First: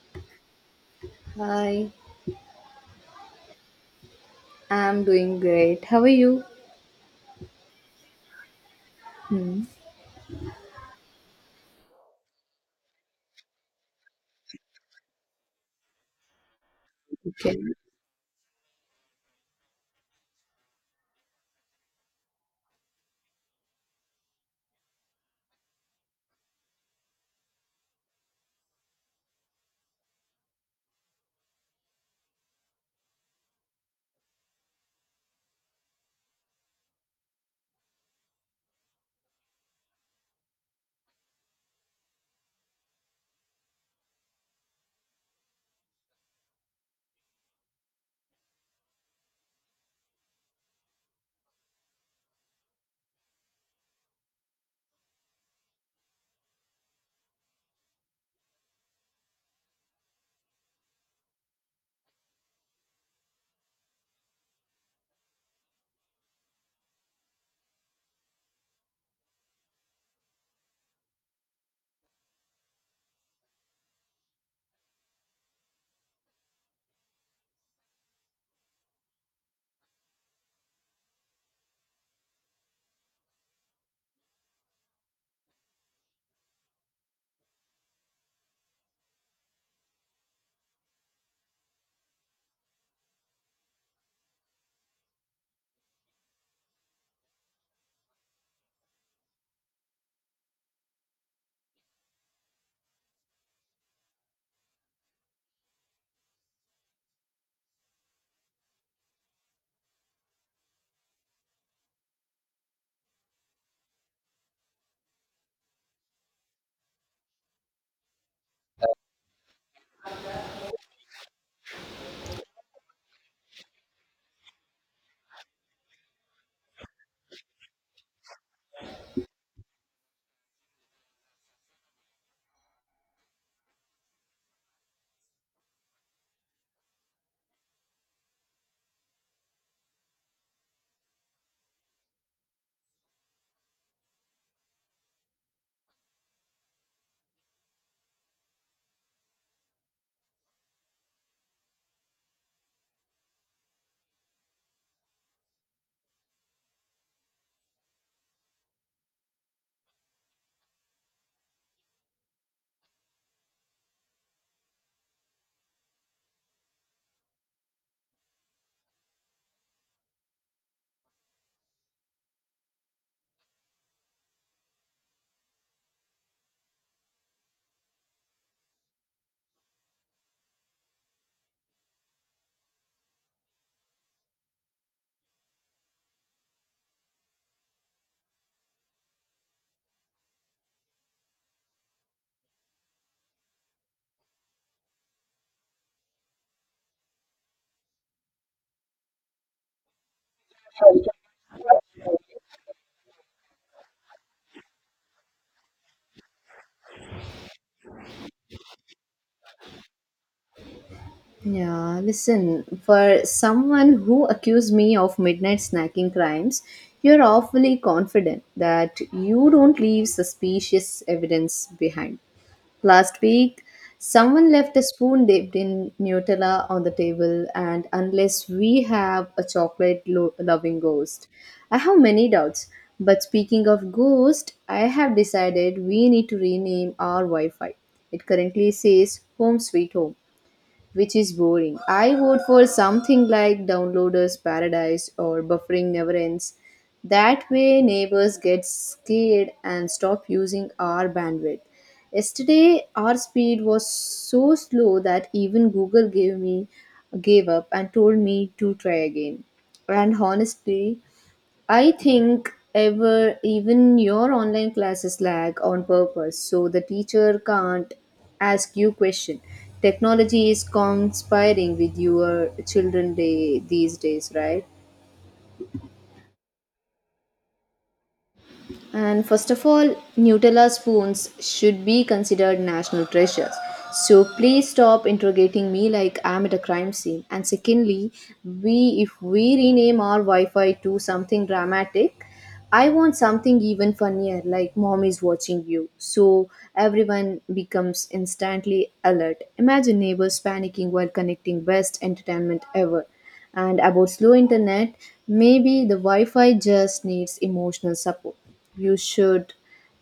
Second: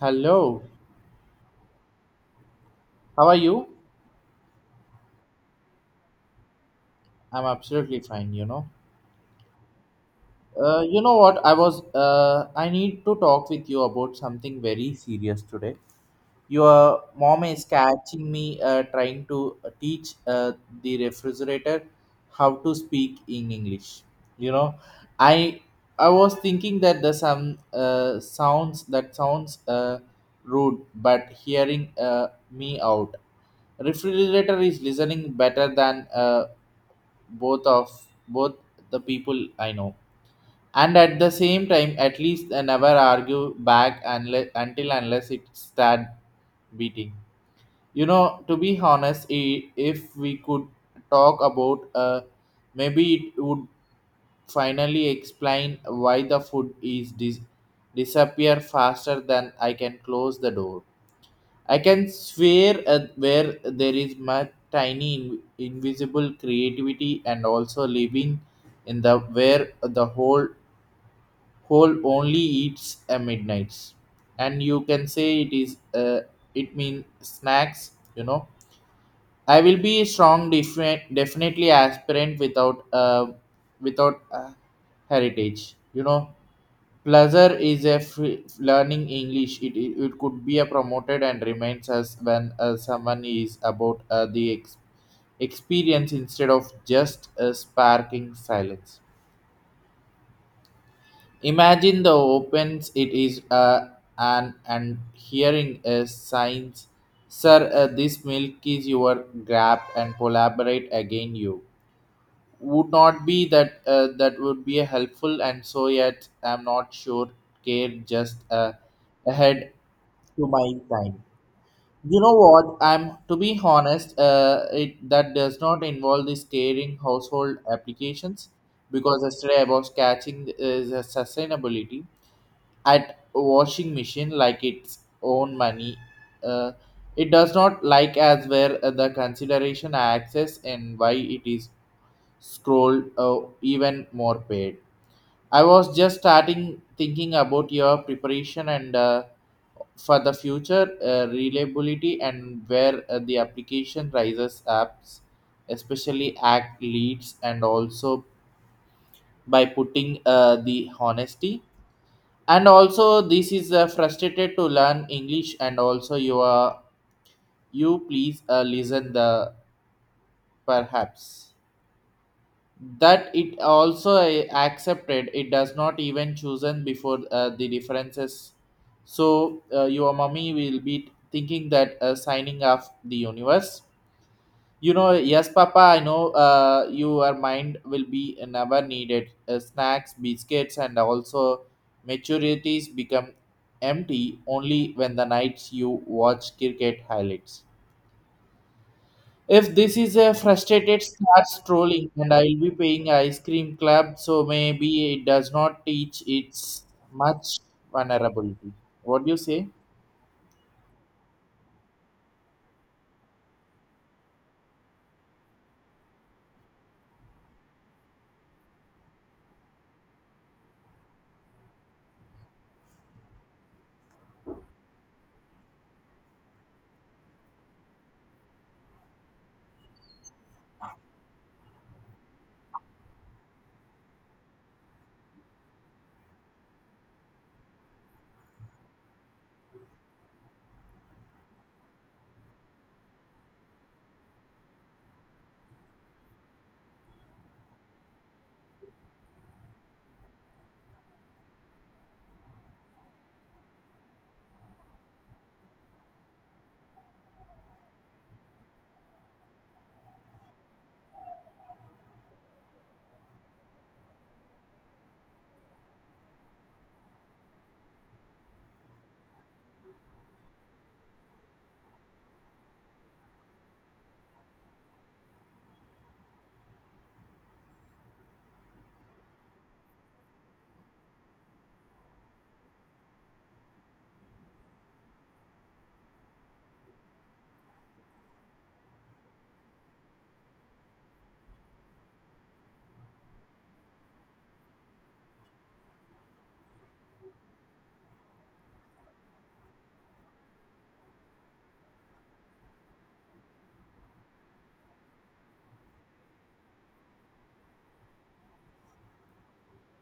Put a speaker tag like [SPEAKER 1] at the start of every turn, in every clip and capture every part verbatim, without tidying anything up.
[SPEAKER 1] Hello,
[SPEAKER 2] Hi,
[SPEAKER 1] how are you?
[SPEAKER 2] I'm doing great. How are you?
[SPEAKER 1] I'm absolutely fine, you know.
[SPEAKER 2] Hmm.
[SPEAKER 1] Uh, you know what? I was, uh, I need to talk with you about something very serious today. Your mom
[SPEAKER 2] Okay.
[SPEAKER 1] is catching me uh, trying to uh, teach uh, the refrigerator how to speak in English. You know, I I was thinking that the some uh, sounds that sounds uh, rude, but hearing uh, me out refrigerator is listening better than uh, both of both the people I know. And at the same time, at least I never argue back unless, until unless it start beating. You know, to be honest, i- if we could talk about, uh, maybe it would finally explain why the food is dis- disappear faster than I can close the door. I can swear at where there is my tiny in- invisible creativity and also living in the where the whole whole only eats at midnights. And you can say it is uh, it means snacks, you know. I will be a strong defi- definitely aspirant without uh, without uh, heritage, you know. Pleasure is a free learning English. It, it, it could be a promoted and remains as when uh, someone is about uh, the ex- experience instead of just a sparking silence. Imagine the opens it is uh, an and hearing a signs, sir. Uh, this milk is your grab and collaborate again you would not be that uh, that would be a helpful and so yet I'm not sure care just uh, ahead to my time. You know what I'm to be honest, uh, it that does not involve the scaring household applications because yesterday I was catching uh, the sustainability at washing machine like its own money. uh, it does not like as where uh, the consideration I access and why it is scroll, uh, even more paid. I was just starting thinking about your preparation and, uh, for the future uh, reliability and where uh, the application rises apps, especially act leads and also by putting uh, the honesty. And also, this is uh, frustrated to learn English and also you are you please uh, listen the perhaps that it also uh, accepted it does not even chosen before uh, the differences. So uh, your mommy will be thinking that uh, signing off the universe. You know, yes papa, I know uh, your mind will be never needed uh, snacks, biscuits and also maturities become empty only when the nights you watch cricket highlights. If this is a frustrated starts trolling and I'll be paying ice cream club, so maybe it does not teach its much vulnerability. What do you say?
[SPEAKER 2] Yeah, listen, for someone who accused me of midnight snacking crimes, you're awfully confident that you don't leave suspicious evidence behind. Last week, someone left a spoon dipped in Nutella on the table, and unless we have a chocolate lo- loving ghost, I have many doubts. But speaking of ghost, I have decided we need to rename our Wi Fi. It currently says Home Sweet Home, which is boring. I vote for something like Downloader's Paradise or Buffering Never Ends. That way, neighbors get scared and stop using our bandwidth. Yesterday, our speed was so slow that even Google gave me gave up and told me to try again. And honestly, I think ever even your online classes lag on purpose so the teacher can't ask you question. Technology is conspiring with your children day these days, right? And first of all, Nutella spoons should be considered national treasures. So please stop interrogating me like I'm at a crime scene. And secondly, we if we rename our Wi-Fi to something dramatic, I want something even funnier, like mom is watching you. So everyone becomes instantly alert. Imagine neighbors panicking while connecting, best entertainment ever. And about slow internet, maybe the Wi Fi just needs emotional support. You should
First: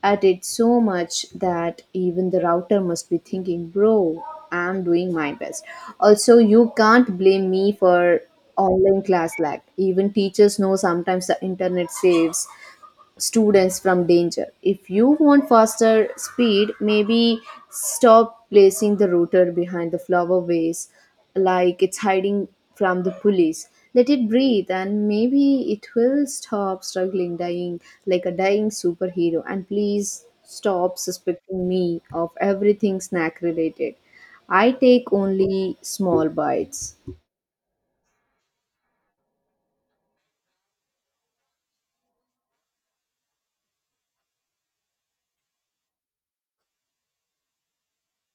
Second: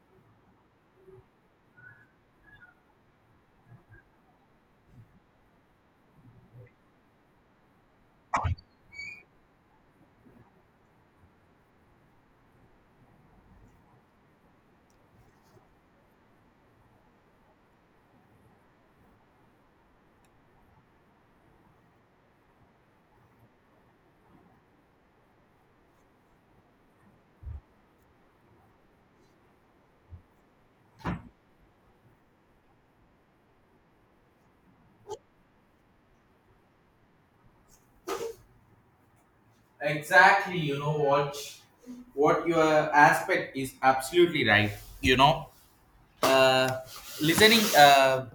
[SPEAKER 2] at it so much that even the router must be thinking, bro, I'm doing my best. Also, you can't blame me for online class lag. Even teachers know sometimes the internet saves students from danger. If you want faster speed, maybe stop placing the router behind the flower vase like it's hiding from the police. Let it breathe and maybe it will stop struggling, dying like a dying superhero. And please stop suspecting me of everything snack related. I take only small bites.
[SPEAKER 1] Exactly, you know what what your aspect is absolutely right. You know, uh, listening uh,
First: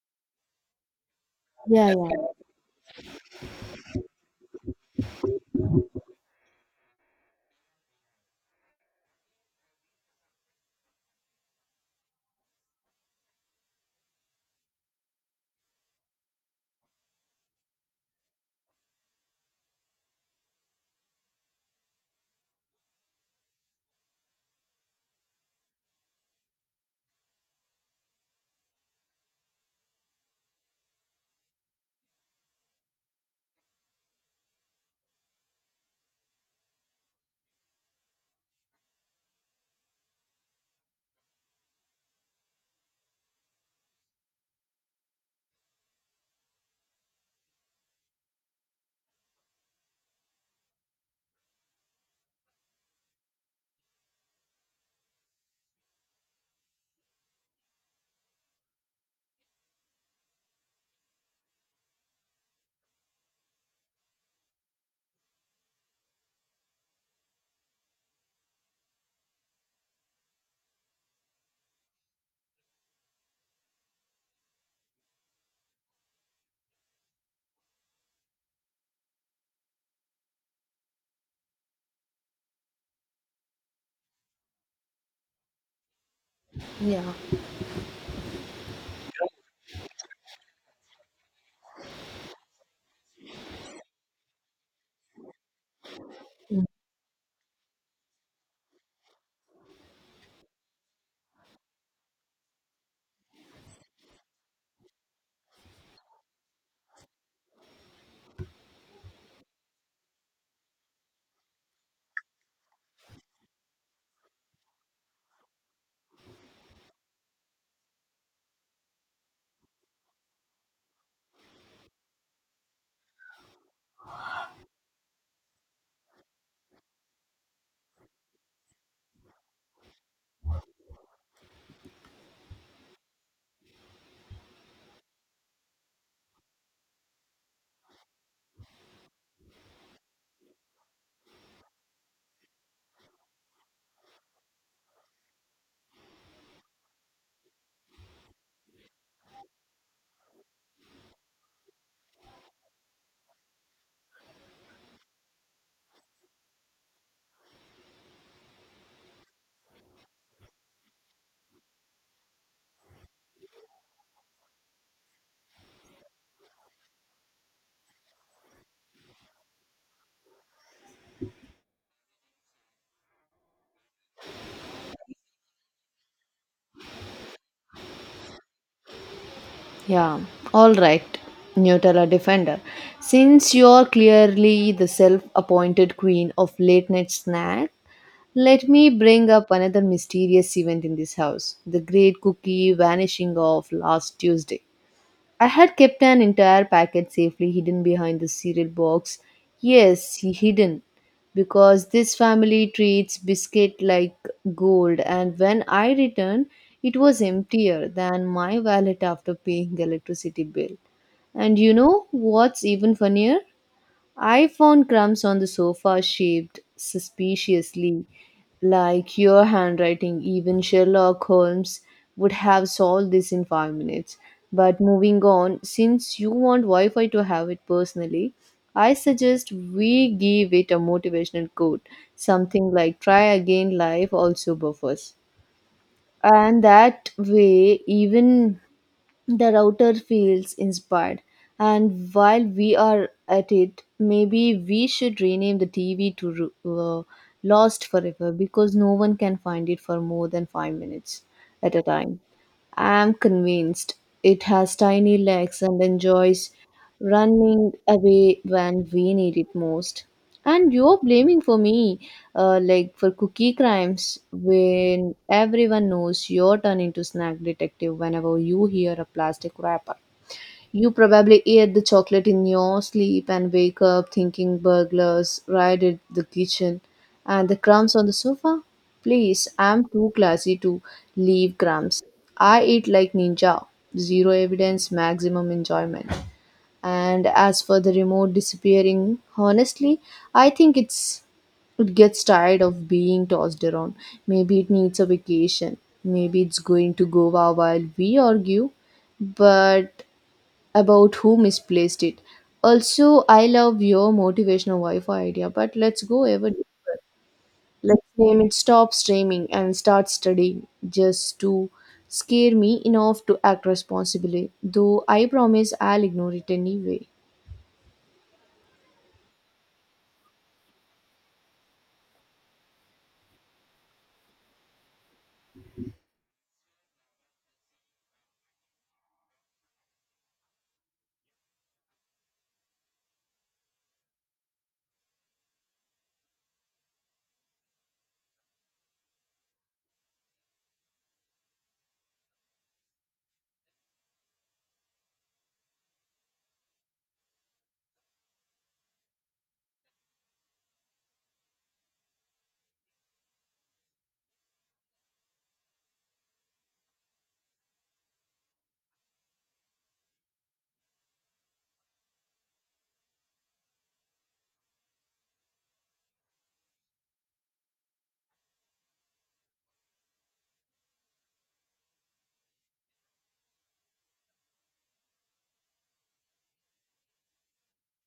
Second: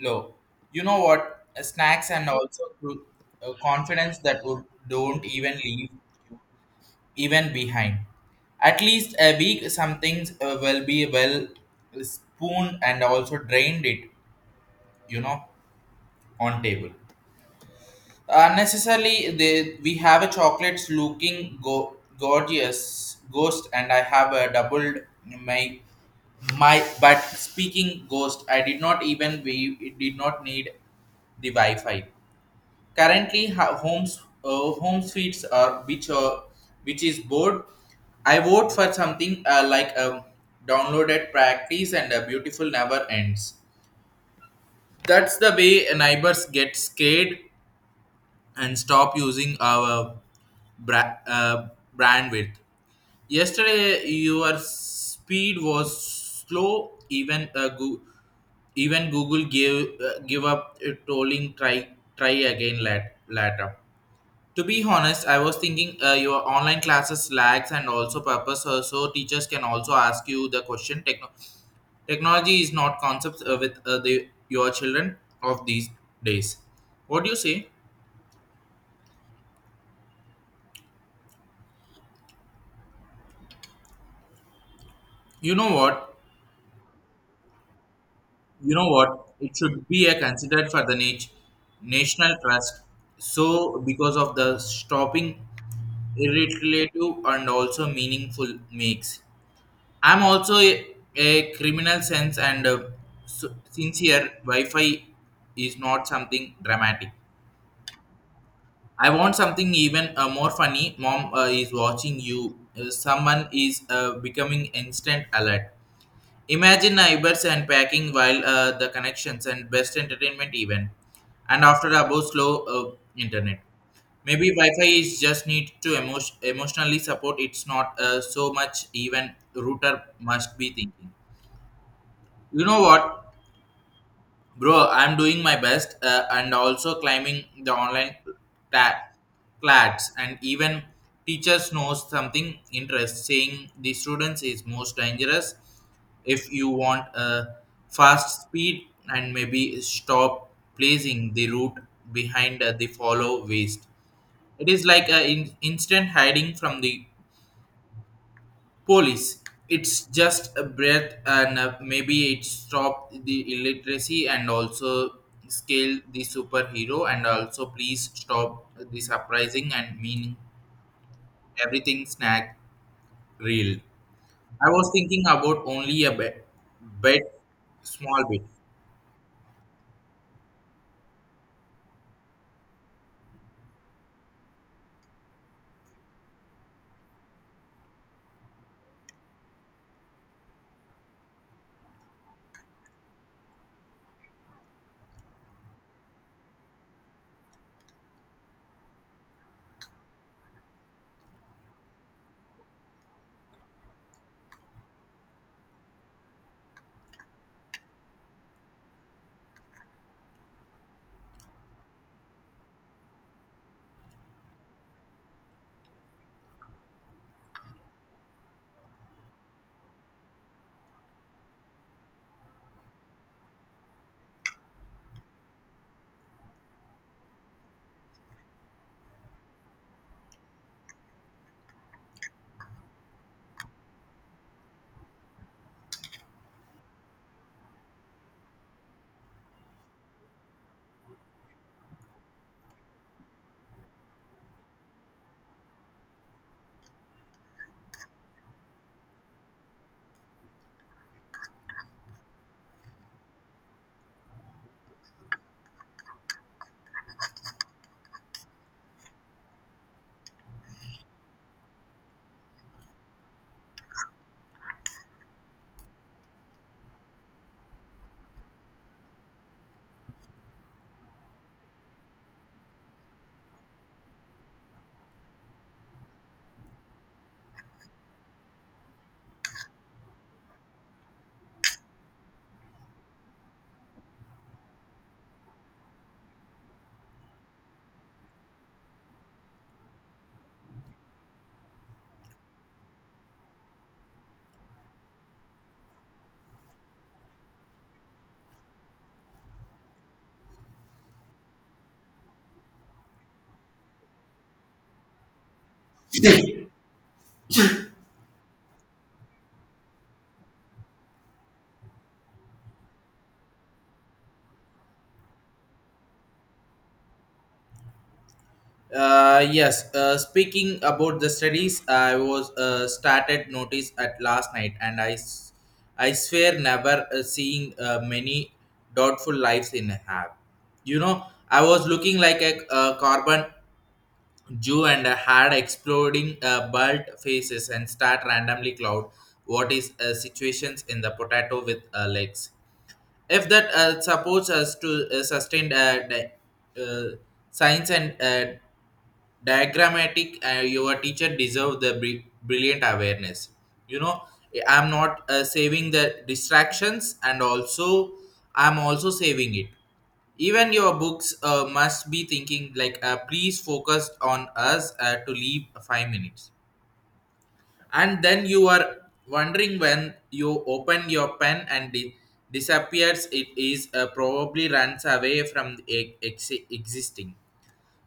[SPEAKER 1] low. You know what
[SPEAKER 2] Yeah,
[SPEAKER 1] snacks
[SPEAKER 2] yeah.
[SPEAKER 1] and also to- uh, confidence that would don't even leave even behind. At least a week, some things uh, will be well spooned and also drained it, you know, on table. Unnecessarily, they, we have a chocolates looking go, gorgeous ghost, and I have a doubled my my but speaking ghost. I did not even we it did not need the Wi-Fi. Currently, ha- homes uh, home suites are which are which is bored. I vote for something uh, like a downloaded practice and a beautiful never ends. That's the way neighbors get scared and stop using our bra- uh, bandwidth. Yesterday, your speed was slow. Even uh, Goo- even Google gave uh, give up uh, trolling. Try try again lat- later. To be honest, I was thinking uh, your online classes lags and also purpose, uh, so teachers can also ask you the question. Techno- technology is not concepts uh, with uh, the your children of these days. What do you say? You know what?
[SPEAKER 2] Yeah.
[SPEAKER 1] You know what? It should be a considered for the nat- national trust. So because of the stopping, irritative and also meaningful makes. I'm also a, a criminal sense and uh, s- sincere. Wi-Fi is not something dramatic. I want something even uh, more funny. Mom uh, is watching you. Uh, someone is uh, becoming instant alert. Imagine neighbors and packing while uh, the connections and best entertainment event. And after about slow uh, internet, maybe Wi-Fi is just need to emo- emotionally support. It's not uh, so much even router must be thinking, you know what, bro, I'm doing my best uh, and also climbing the online ta- clads and even teachers knows something interesting. The students is most dangerous. If you want a fast speed and maybe stop placing the route behind uh, the follow waste. It is like a in- instant hiding from the police. It's just a breath, and uh, maybe it stopped the illiteracy and also scale the superhero, and also please stop the surprising and meaning everything snack reel. I was thinking about only a bit, bit small bit.
[SPEAKER 2] Yeah, all right, Nutella Defender. Since you're clearly the self appointed queen of late night snack, let me bring up another mysterious event in this house, the great cookie vanishing of last Tuesday. I had kept an entire packet safely hidden behind the cereal box. Yes, hidden. Because this family treats biscuit like gold, and when I returned, it was emptier than my wallet after paying the electricity bill. And you know what's even funnier? I found crumbs on the sofa shaped suspiciously like your handwriting. Even Sherlock Holmes would have solved this in five minutes. But moving on, since you want Wi Fi to have it personally, I suggest we give it a motivational quote. Something like try again, life also buffers. And that way, even the router feels inspired. And while we are at it, maybe we should rename the tv to uh, lost forever, because no one can find it for more than five minutes at a time. I am convinced it has tiny legs and enjoys running away when we need it most. And you're blaming for me, uh, like for cookie crimes, when everyone knows you're turning into snack detective whenever you hear a plastic wrapper. You probably ate the chocolate in your sleep and wake up thinking burglars raided the kitchen and the crumbs on the sofa. Please, I'm too classy to leave crumbs. I eat like ninja. Zero evidence, maximum enjoyment. And as for the remote disappearing, honestly, I think it's it gets tired of being tossed around. Maybe it needs a vacation. Maybe it's going to Goa while we argue, but about who misplaced it. Also, I love your motivational Wi-Fi idea, but let's go ever deeper. Let's name it stop streaming and start studying, just to scare me enough to act responsibly. Though I promise I'll ignore it anyway.
[SPEAKER 1] Uh, yes, uh, speaking about the studies, I was uh, started notice at last night, and I, s- I swear never uh, seeing uh, many doubtful lives in a have. You know, I was looking like a, uh carbon Jew and had exploding uh, bald faces and start randomly cloud. What is uh, situations in the potato with uh, legs? If that uh, supports us to uh, sustain uh, di- uh, science and uh, diagrammatic uh, your teacher deserve the bri- brilliant awareness. You know, I'm not uh, saving the distractions and also I'm also saving it. Even your books uh, must be thinking like, uh, please focus on us uh, to leave five minutes and then you are wondering when you open your pen and di- disappears it is uh, probably runs away from the e- ex- existing.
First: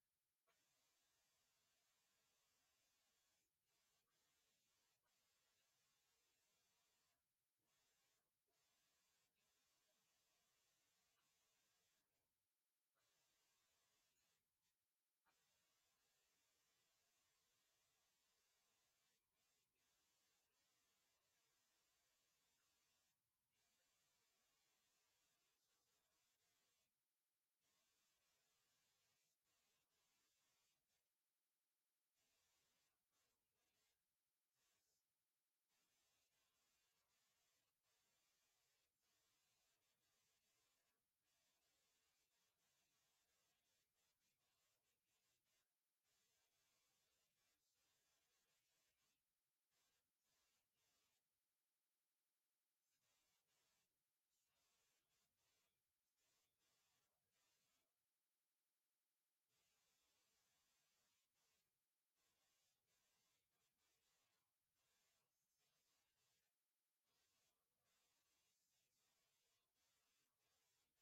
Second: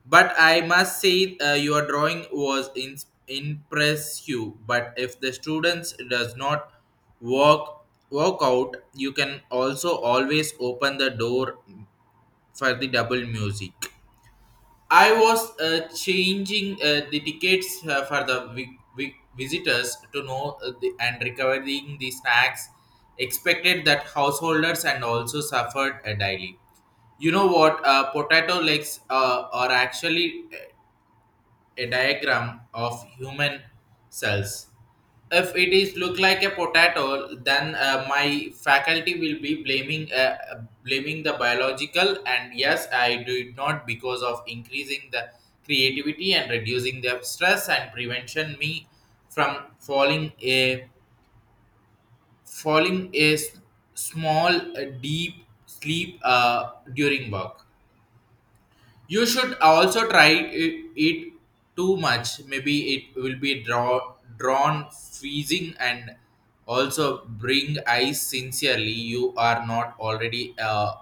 [SPEAKER 1] But I must say, uh, your drawing was in, impress you. But if the students does not walk walk out, you can also always open the door for the double music. I was uh, changing uh, the tickets uh, for the vi- vi- visitors to know uh, the, and recovering the snacks. Expected that householders and also suffered uh, daily. You know what? Uh, potato legs uh, are actually a diagram of human cells. If it is look like a potato, then uh, my faculty will be blaming uh, uh, blaming the biological. And yes, I do it not because of increasing the creativity and reducing the stress and prevention me from falling a falling a s- small uh, deep sleep uh, during work. You should also try it, it too much. Maybe it will be draw, drawn freezing and also bring ice sincerely. You are not already uh,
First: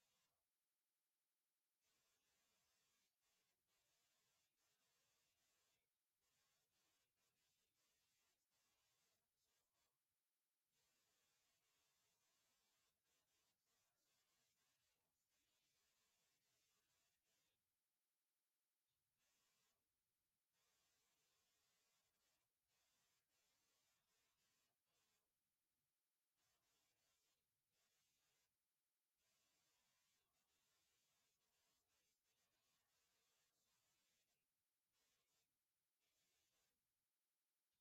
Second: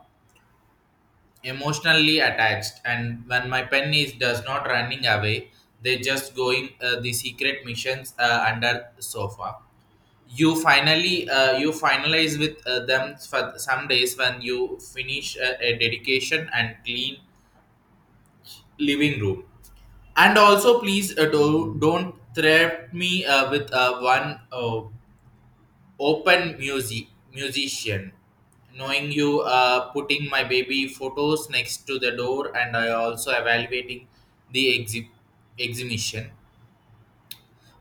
[SPEAKER 1] emotionally attached. And when my pen is does not running away, they just going uh, the secret missions uh, under sofa. You finally uh, you finalize with uh, them for some days when you finish a, a dedication and clean living room. And also, please uh, do, don't threat me uh, with uh, one uh, open music musician. Knowing you uh, putting my baby photos next to the door, and I also evaluating the exhi- exhibition.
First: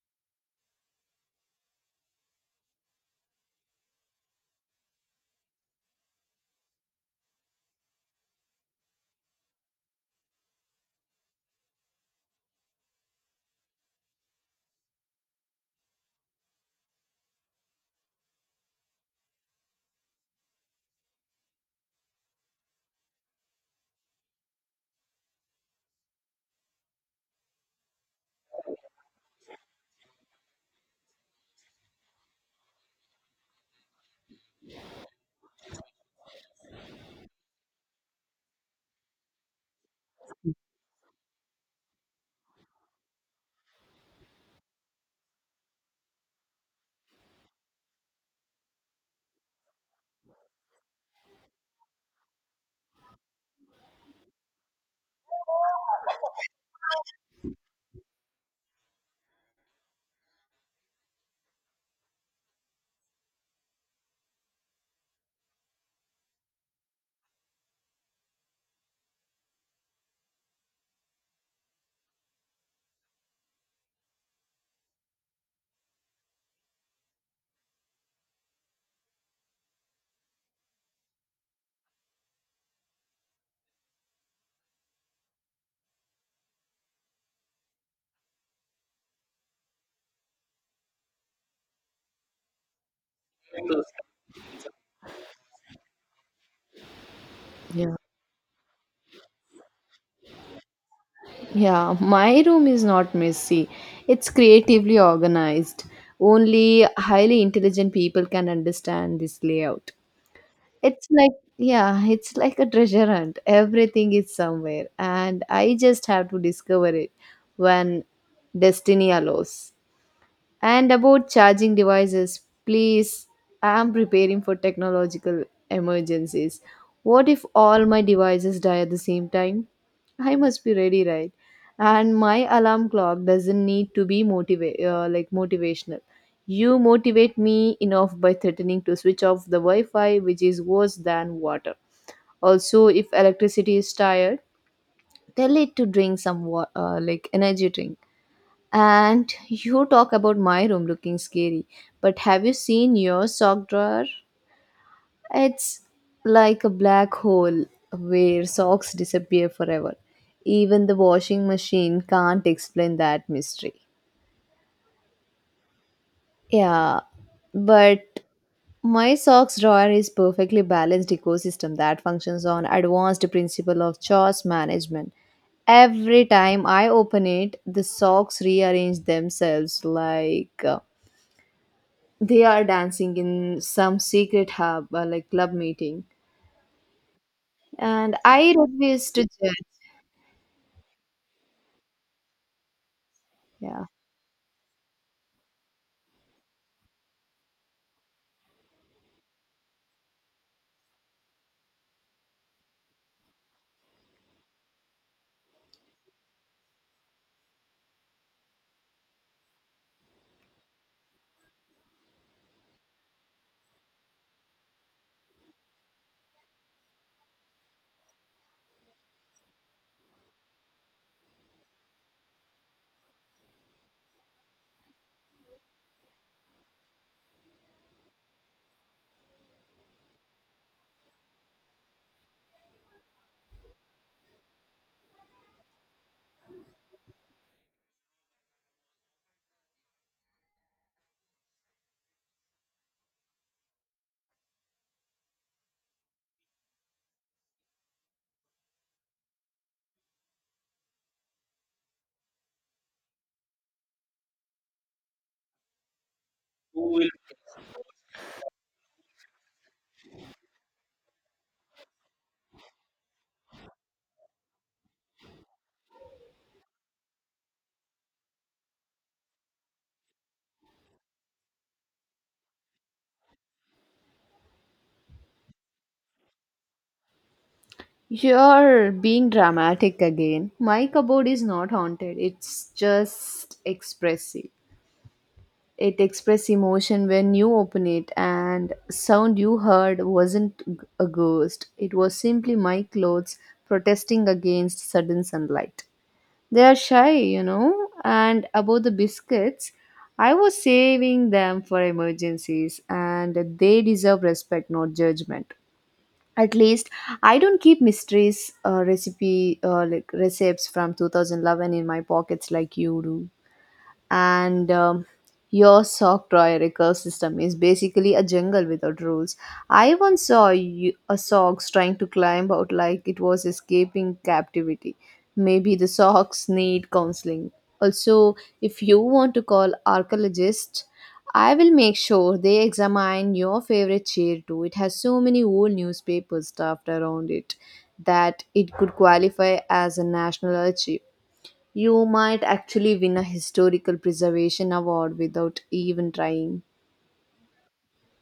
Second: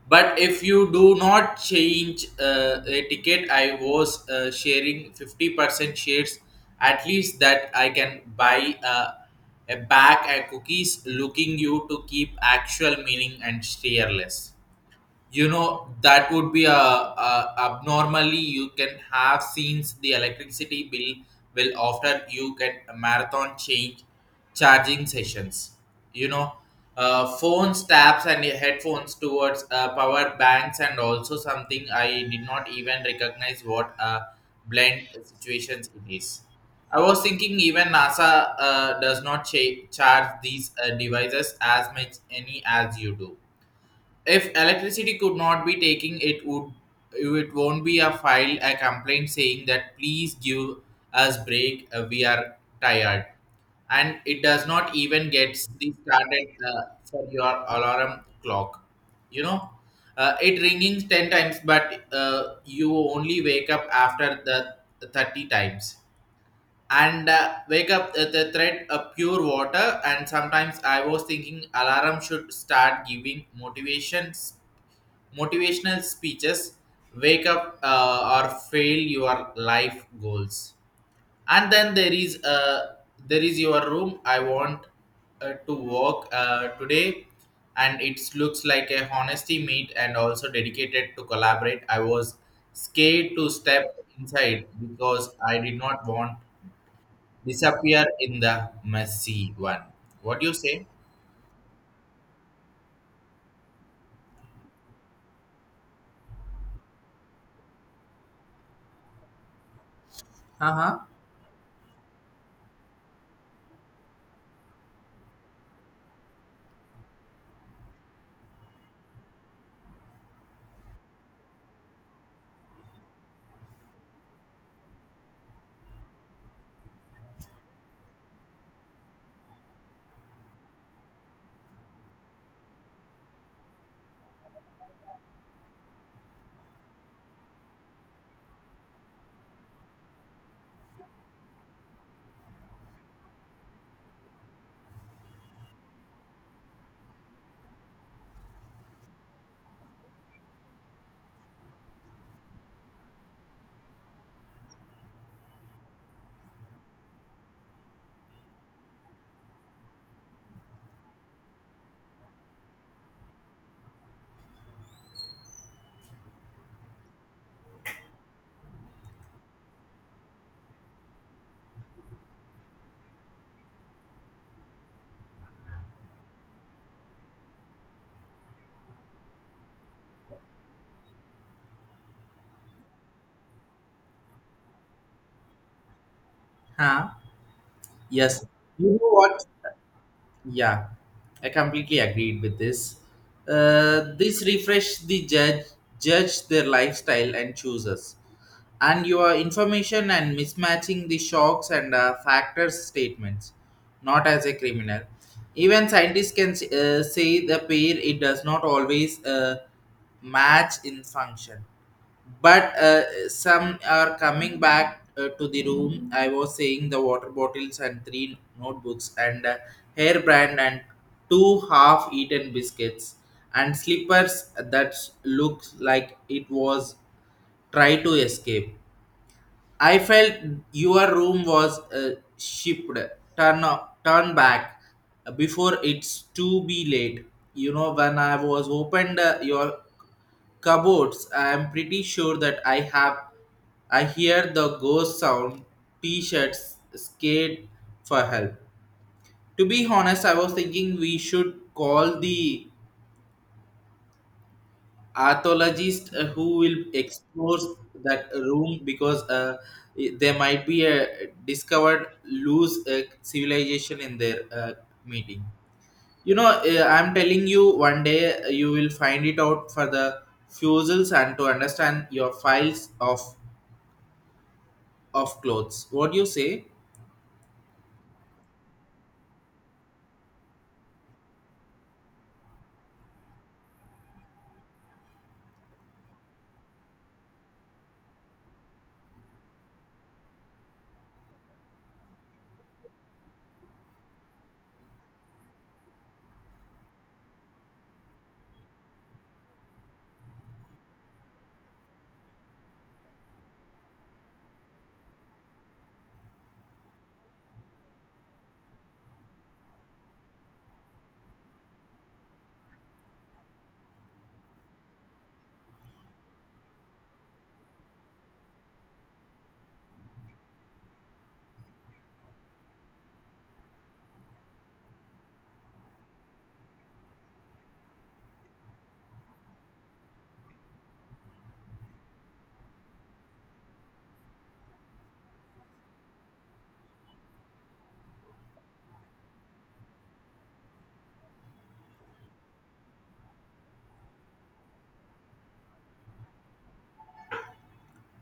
[SPEAKER 1] But if you do not change uh, a ticket, I was uh, sharing fifty percent shares at least that I can buy uh, a bag and cookies looking you to keep actual meaning and steer. You know that would be a, a abnormally. You can have scenes the electricity bill will after you can marathon change charging sessions, you know, uh, phones, tabs and headphones towards uh, power banks and also something I did not even recognize what a blend situations it is. I was thinking even NASA uh, does not cha- charge these uh, devices as much any as you do. If electricity could not be taking it would it won't be a file a complaint saying that please give us break, uh, we are tired. And it does not even get started uh, for your alarm clock, you know, uh, it ringing ten times but uh, you only wake up after the thirty times. And uh, wake up uh, the thread of pure water. And sometimes I was thinking alarm should start giving motivations motivational speeches: wake up uh, or fail your life goals. And then there is uh, there is your room I want uh, to work uh, today, and it looks like a honesty meet and also dedicated to collaborate. I was scared to step inside because I did not want
[SPEAKER 2] Yeah.
[SPEAKER 1] disappear in the messy one. What do you say?
[SPEAKER 2] Yeah, my room is not messy. It's creatively organized. Only highly intelligent people can understand this layout. It's like, yeah, it's like a treasure hunt. Everything is somewhere, and I just have to discover it when destiny allows. And about charging devices, please, I am preparing for technological emergencies. What if all my devices die at the same time? I must be ready, right? And my alarm clock doesn't need to be motiva- uh, like motivational. You motivate me enough by threatening to switch off the Wi-Fi, which is worse than water. Also, if electricity is tired, tell it to drink some wa- uh, like energy drink. And you talk about my room looking scary, but have you seen your sock drawer? It's like a black hole where socks disappear forever. Even the washing machine can't explain that mystery. Yeah, but my socks drawer is perfectly balanced ecosystem that functions on advanced principle of chores management. Every time I open it, the socks rearrange themselves like uh, they are dancing in some secret hub or like club meeting,
[SPEAKER 1] Huh?
[SPEAKER 2] and
[SPEAKER 1] Yes,
[SPEAKER 2] I
[SPEAKER 1] you know
[SPEAKER 2] refuse to
[SPEAKER 1] what,
[SPEAKER 2] judge.
[SPEAKER 1] yeah, I completely agreed with this.
[SPEAKER 2] Yeah,
[SPEAKER 1] Uh, this refresh the judge judge their lifestyle and chooses, and your information and mismatching the shocks and uh, factors statements, not as a criminal. Even scientists can uh, say the pair it does not always uh, match in function but uh, some are coming back uh, to the room I was saying the water bottles and three notebooks and uh, hair brand and two half eaten biscuits and slippers that looked like it was try to escape. I felt your room was uh, shipped. Turn turn back uh, before it's too be late. You know when I was opened uh, your cupboards, I am pretty sure that I have. I hear the ghost sound. T-shirts scared for help. To be honest, I was thinking we should call the archaeologist uh, who will explore that room because uh, i- there might be a discovered loose uh, civilization in their uh, meeting. You know uh, I'm telling you one day uh, you will find it out for the fuses and to understand your files of of clothes. What do you say?
[SPEAKER 2] you're being dramatic again. My cupboard is not haunted, it's just expressive. It expresses emotion when you open it, and sound you heard wasn't g- a ghost, it was simply my clothes protesting against sudden sunlight. They are shy, you know. And about the biscuits, I was saving them for emergencies, and they deserve respect, not judgment. At least I don't keep mysteries, uh, recipe, uh, like recipes from twenty eleven in my pockets like you do. And um, Your sock drawer ecosystem is basically a jungle without rules. I once saw you, a socks trying to climb out like it was escaping captivity. Maybe the socks need counseling. Also, if you want to call archaeologists, I will make sure they examine your favorite chair too. It has so many old newspapers stuffed around it that it could qualify as a national archive. You might actually win a historical preservation award without even trying.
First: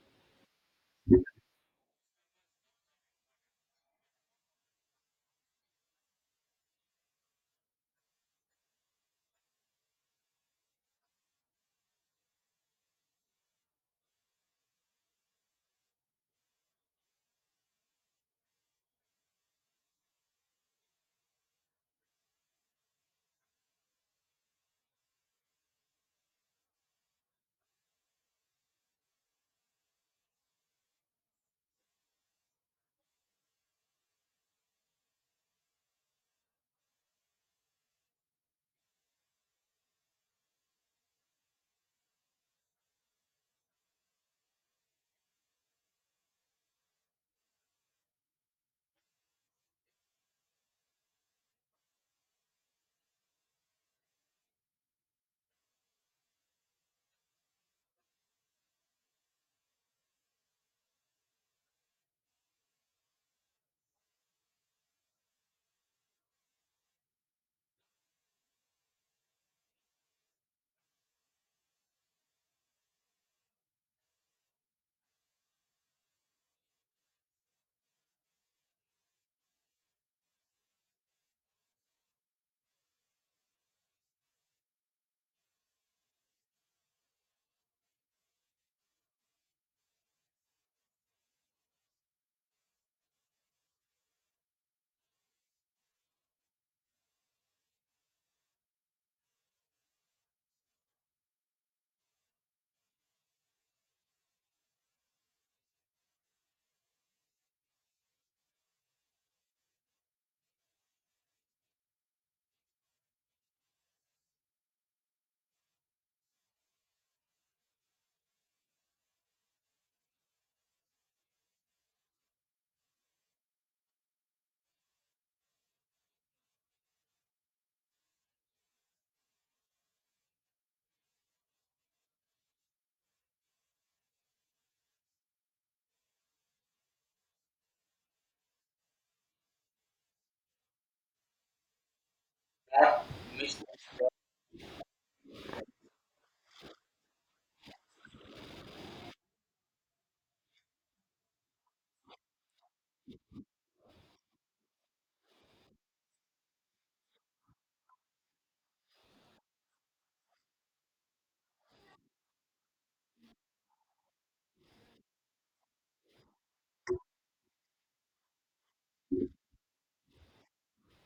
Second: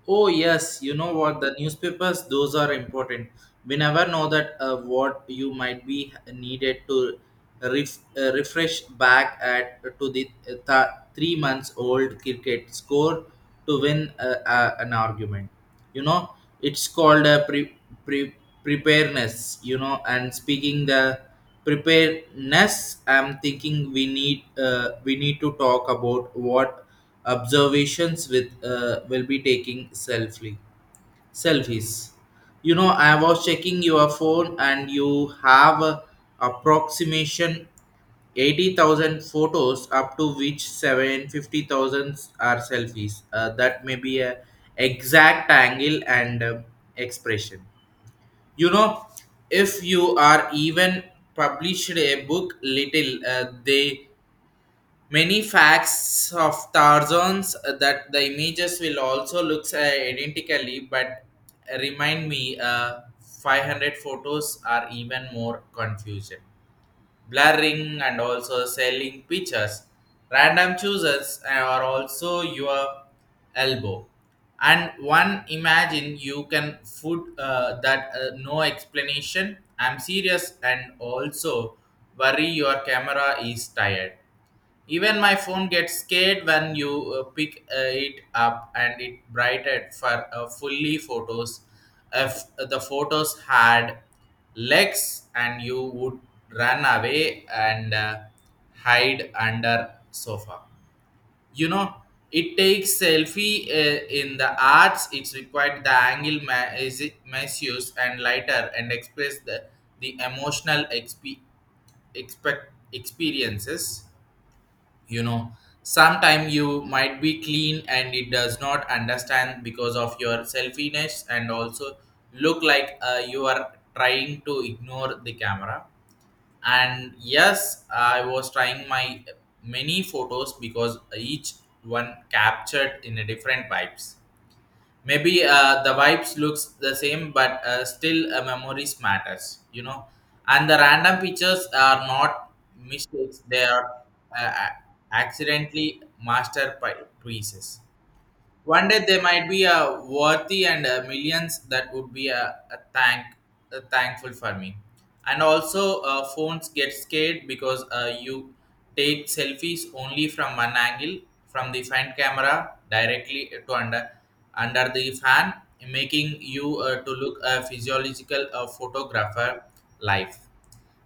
[SPEAKER 1] Oh yes, you know what, the newspapers, those are important. We never know that uh, what you might be needed to ref, uh, refresh back at to the uh, th- three months old cricket score to win uh, uh, an argument. You know, it's called a pre, pre, preparedness. You know, and speaking the preparedness, I'm thinking we need uh, we need to talk about what observations with uh, will be taking selfie selfies. You know, I was checking your phone and you have a approximation eighty thousand photos up to which seven hundred fifty thousand are selfies uh, that may be a exact angle and uh, expression. You know, if you are even published a book little uh, they many facts of thousands uh, that the images will also looks uh, identically, but remind me uh, five hundred photos are even more confusion, blurring and also selling pictures. Random choosers uh, are also your elbow. And one imagine you can food uh, that uh, no explanation. I'm serious, and also worry your camera is tired. Even my phone gets scared when you uh, pick uh, it up and it brighted for uh, fully photos. If uh, the photos had legs, and you would run away and uh, hide under sofa. You know, it takes selfie uh, in the arts. It's required the angle ma- is it misuse and lighter and express the, the emotional exp- expect experiences. You know, sometimes you might be clean and it does not understand because of your selfishness, and also look like uh, you are trying to ignore the camera. And yes, I was trying my many photos because each one captured in a different vibes. Maybe uh, the vibes looks the same, but uh, still uh, memories matters, you know. And the random pictures are not mistakes, they are uh, accidentally masterpieces. One day there might be a worthy and uh millions that would be a, a thank a thankful for me. And also, uh, phones get scared because uh, you take selfies only from one angle, from the front camera directly to under under the fan, making you uh, to look a physiological uh, photographer life.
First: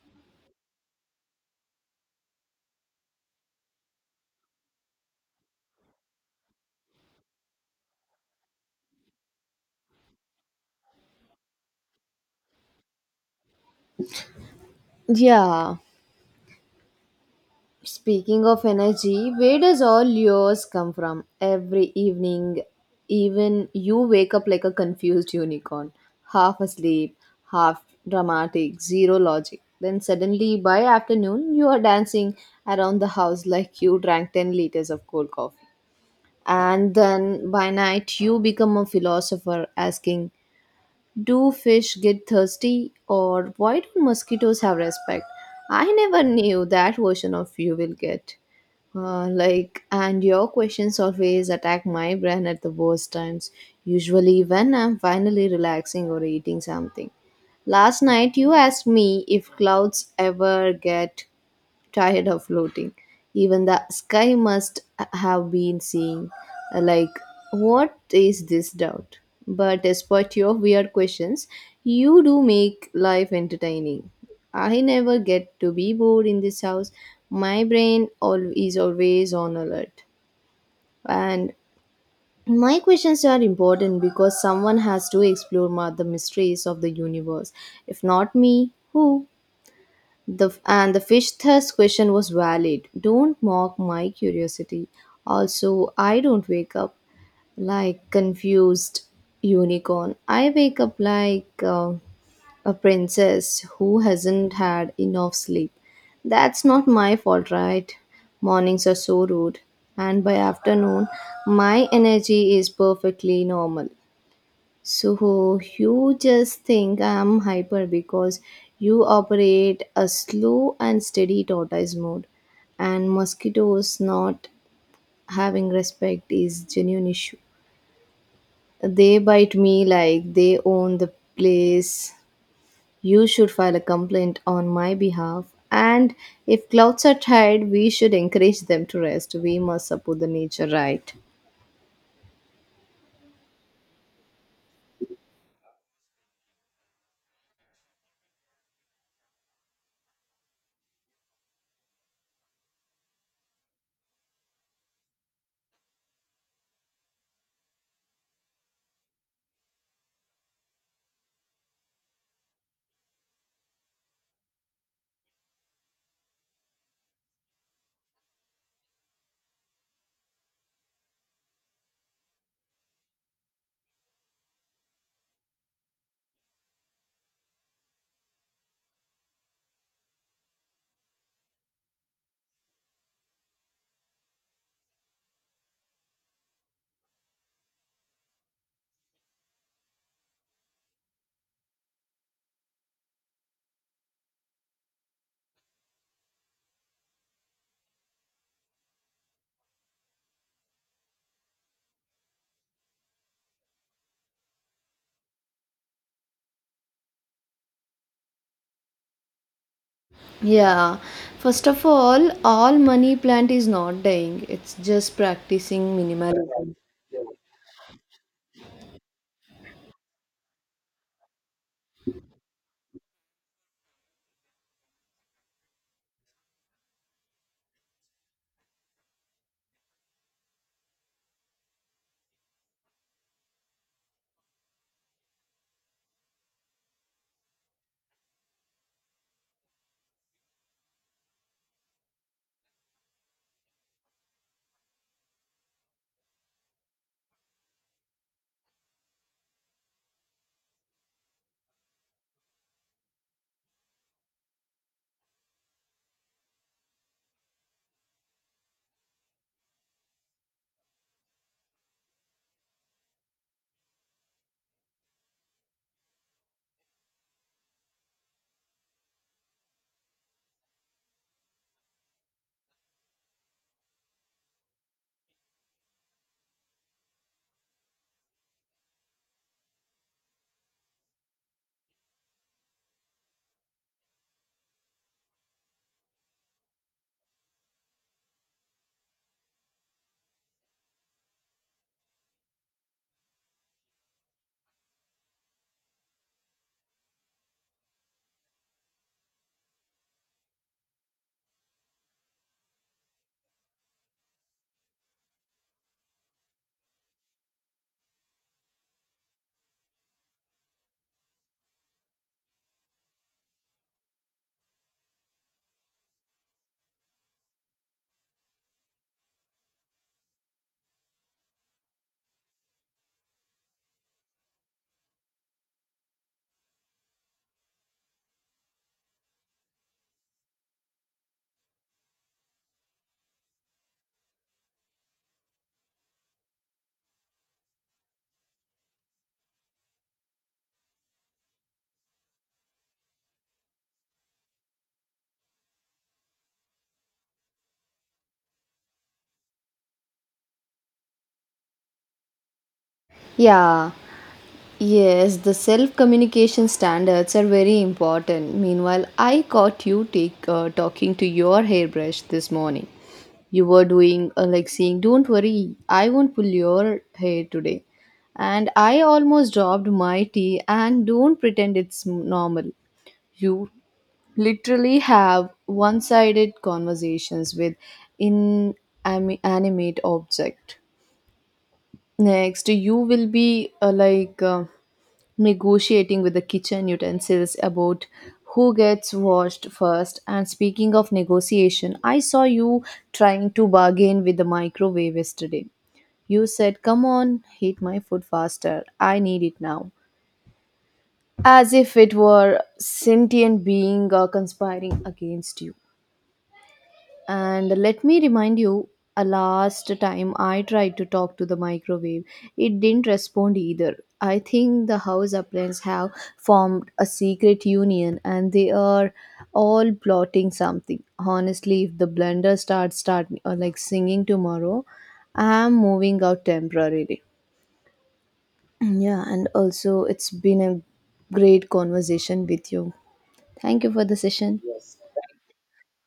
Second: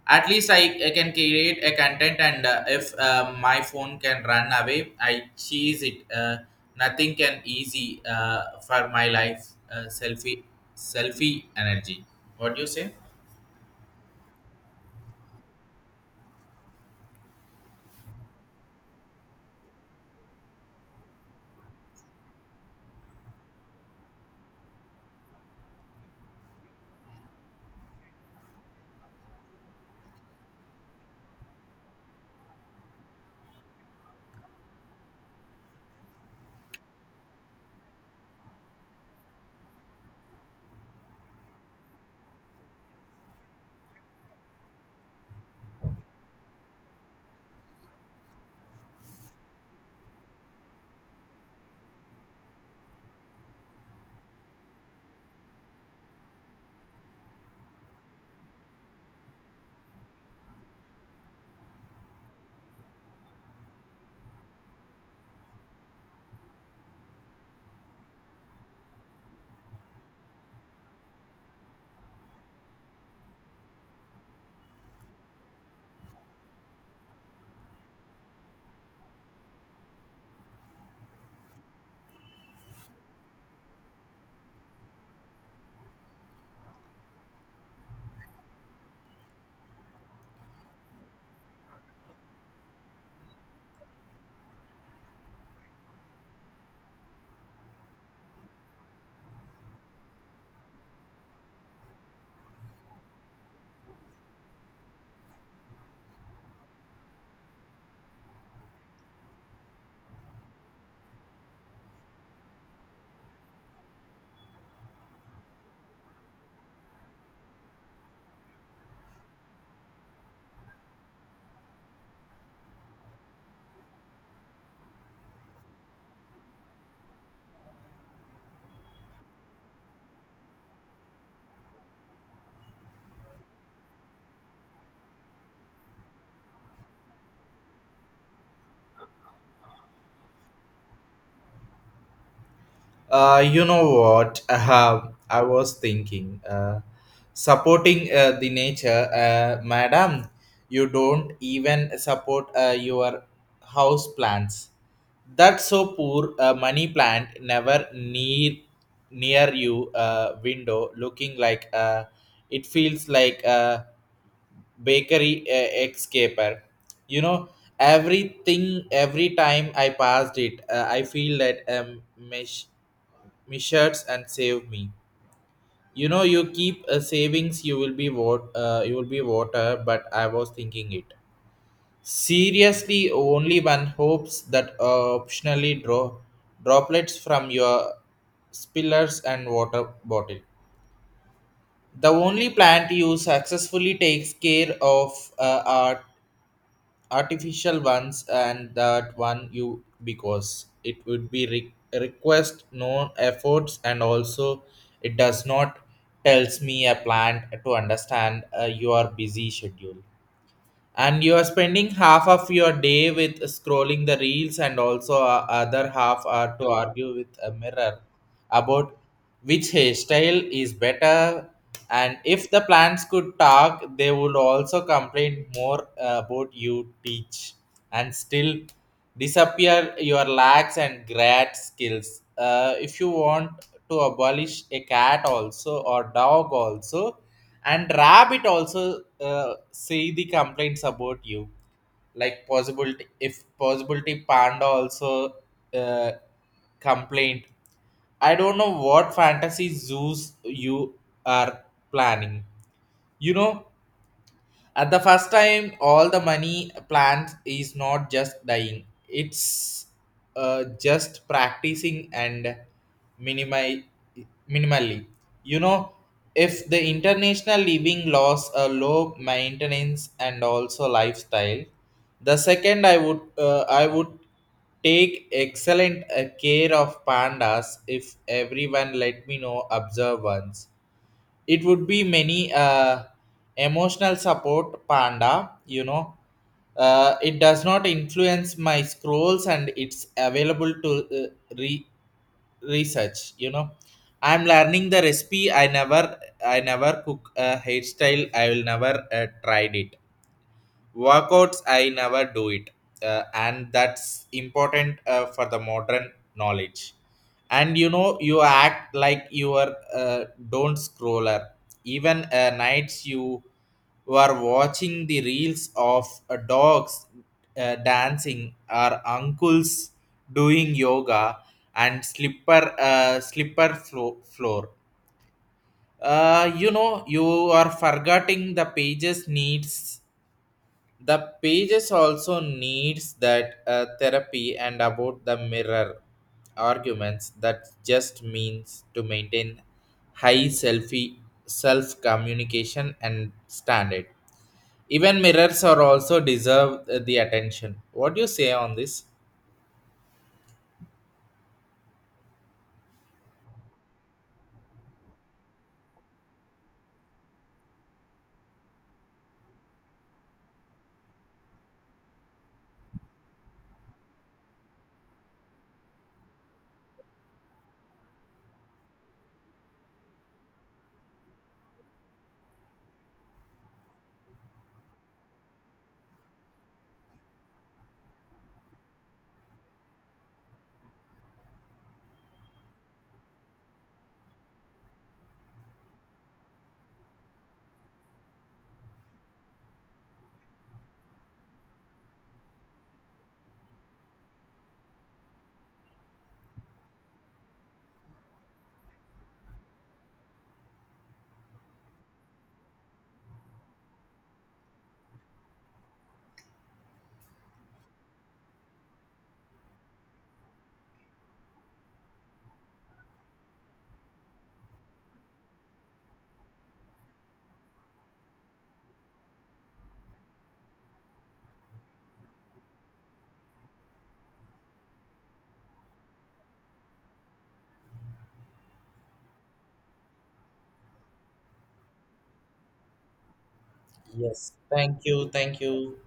[SPEAKER 1] At least I, I can create a content, and uh, if uh, my phone can run away, I cheese it uh, nothing can easy uh, for my life uh, selfie selfie energy. What do you say?
[SPEAKER 2] Yeah. Speaking of energy, where does all yours come from? Every evening, even you wake up like a confused unicorn, half asleep, half dramatic, zero logic. Then suddenly, by afternoon, you are dancing around the house like you drank ten liters of cold coffee. And then by night, you become a philosopher asking, do fish get thirsty or why do mosquitoes have respect? I never knew that version of you will get. Uh, like, and your questions always attack my brain at the worst times, usually when I'm finally relaxing or eating something. Last night, you asked me if clouds ever get tired of floating. Even the sky must have been seeing, uh, like, what is this doubt? But despite your weird questions, you do make life entertaining. I never get to be bored in this house. My brain al- is always on alert. And my questions are important because someone has to explore ma- the mysteries of the universe. If not me, who? The, and the fish thirst question was valid. Don't mock my curiosity. Also, I don't wake up like confused unicorn. I wake up like uh, a princess who hasn't had enough sleep. That's not my fault, right? Mornings are so rude, and by afternoon, my energy is perfectly normal. So you just think I'm hyper because you operate a slow and steady tortoise mode, and mosquitoes not having respect is genuine issue. They bite me like they own the place. You should file a complaint on my behalf. And if clouds are tired, we should encourage them to rest. We must support the nature, right?
[SPEAKER 1] Uh, you know what uh, I was thinking uh, supporting uh, the nature uh, madam, you don't even support uh, your house plants. That's so poor. A money plant never near near you uh, window, looking like uh, it feels like a bakery uh, escaper. You know everything. Every time I passed it, uh, I feel that um, mesh measures and save me. You know, you keep uh, savings. You will be what uh, you will be water. But I was thinking it. Seriously, only one hopes that uh, optionally draw droplets from your spillers and water bottle. The only plant you successfully takes care of uh, are artificial ones, and that one you because it would be re- request no efforts, and also it does not tells me a plant to understand uh, your busy schedule.
[SPEAKER 2] Yeah,
[SPEAKER 1] And you are
[SPEAKER 2] first of
[SPEAKER 1] spending half
[SPEAKER 2] all,
[SPEAKER 1] of your
[SPEAKER 2] all
[SPEAKER 1] day
[SPEAKER 2] money
[SPEAKER 1] with
[SPEAKER 2] plant is not
[SPEAKER 1] scrolling the
[SPEAKER 2] dying,
[SPEAKER 1] reels,
[SPEAKER 2] it's
[SPEAKER 1] and also
[SPEAKER 2] just
[SPEAKER 1] uh, other
[SPEAKER 2] practicing
[SPEAKER 1] half are to
[SPEAKER 2] minimalism.
[SPEAKER 1] argue with a mirror about which hairstyle is better. And if the plants could talk, they would also complain more uh, about you teach, and still disappear your lacks and grad skills uh, if you want to abolish a cat also or dog also and rabbit also uh, see the complaints about you, like possibility, if possibility panda also uh, complaint. I don't know what fantasy zoos you are planning. You know, at the first time, all the money plans is not just dying. It's uh, just practicing and minimi- minimally. You know, if the international living laws a low maintenance and also lifestyle, the second I would uh, I would take excellent uh, care of pandas if everyone let me know observe once. It would be many uh, emotional support panda, you know. Uh, it does not influence my scrolls, and it's available to uh, re- research. You know, I'm learning the recipe. I never, I never cook a hairstyle. I will never uh, tried it. Workouts I never do it, uh, and that's important uh, for the modern knowledge. And you know, you act like you are uh, don't scroller. Even uh, nights you were watching the reels of uh, dogs uh, dancing or uncles doing yoga and slipper uh, slipper flo- floor. Uh, you know, you are forgetting the pages needs, the pages also needs that uh, therapy. And about the mirror arguments, that just means to maintain high selfie self communication and standard. Even mirrors are also deserve uh, the attention. What do you say on this?
[SPEAKER 2] Yeah, yes, the self communication standards are very important. Meanwhile, I caught you take, uh, talking to your hairbrush this morning. You were doing uh, like saying, don't worry, I won't pull your hair today. And I almost dropped my tea, and don't pretend it's normal. You literally have one sided conversations with inanimate object. Next you will be uh, like uh, negotiating with the kitchen utensils about who gets washed first. And speaking of negotiation, I saw you trying to bargain with the microwave yesterday. You said, come on, heat my food faster, I need it now, as if it were sentient being uh, conspiring against you. And let me remind you, a last time I tried to talk to the microwave, it didn't respond either. I think the house appliances have formed a secret union and they are all plotting something. Honestly, if the blender starts start uh, like singing tomorrow, I'm moving out temporarily. Yeah, and also it's been a great conversation with you. Thank you for the
[SPEAKER 1] Yes.
[SPEAKER 2] session.
[SPEAKER 1] Thank you, thank you.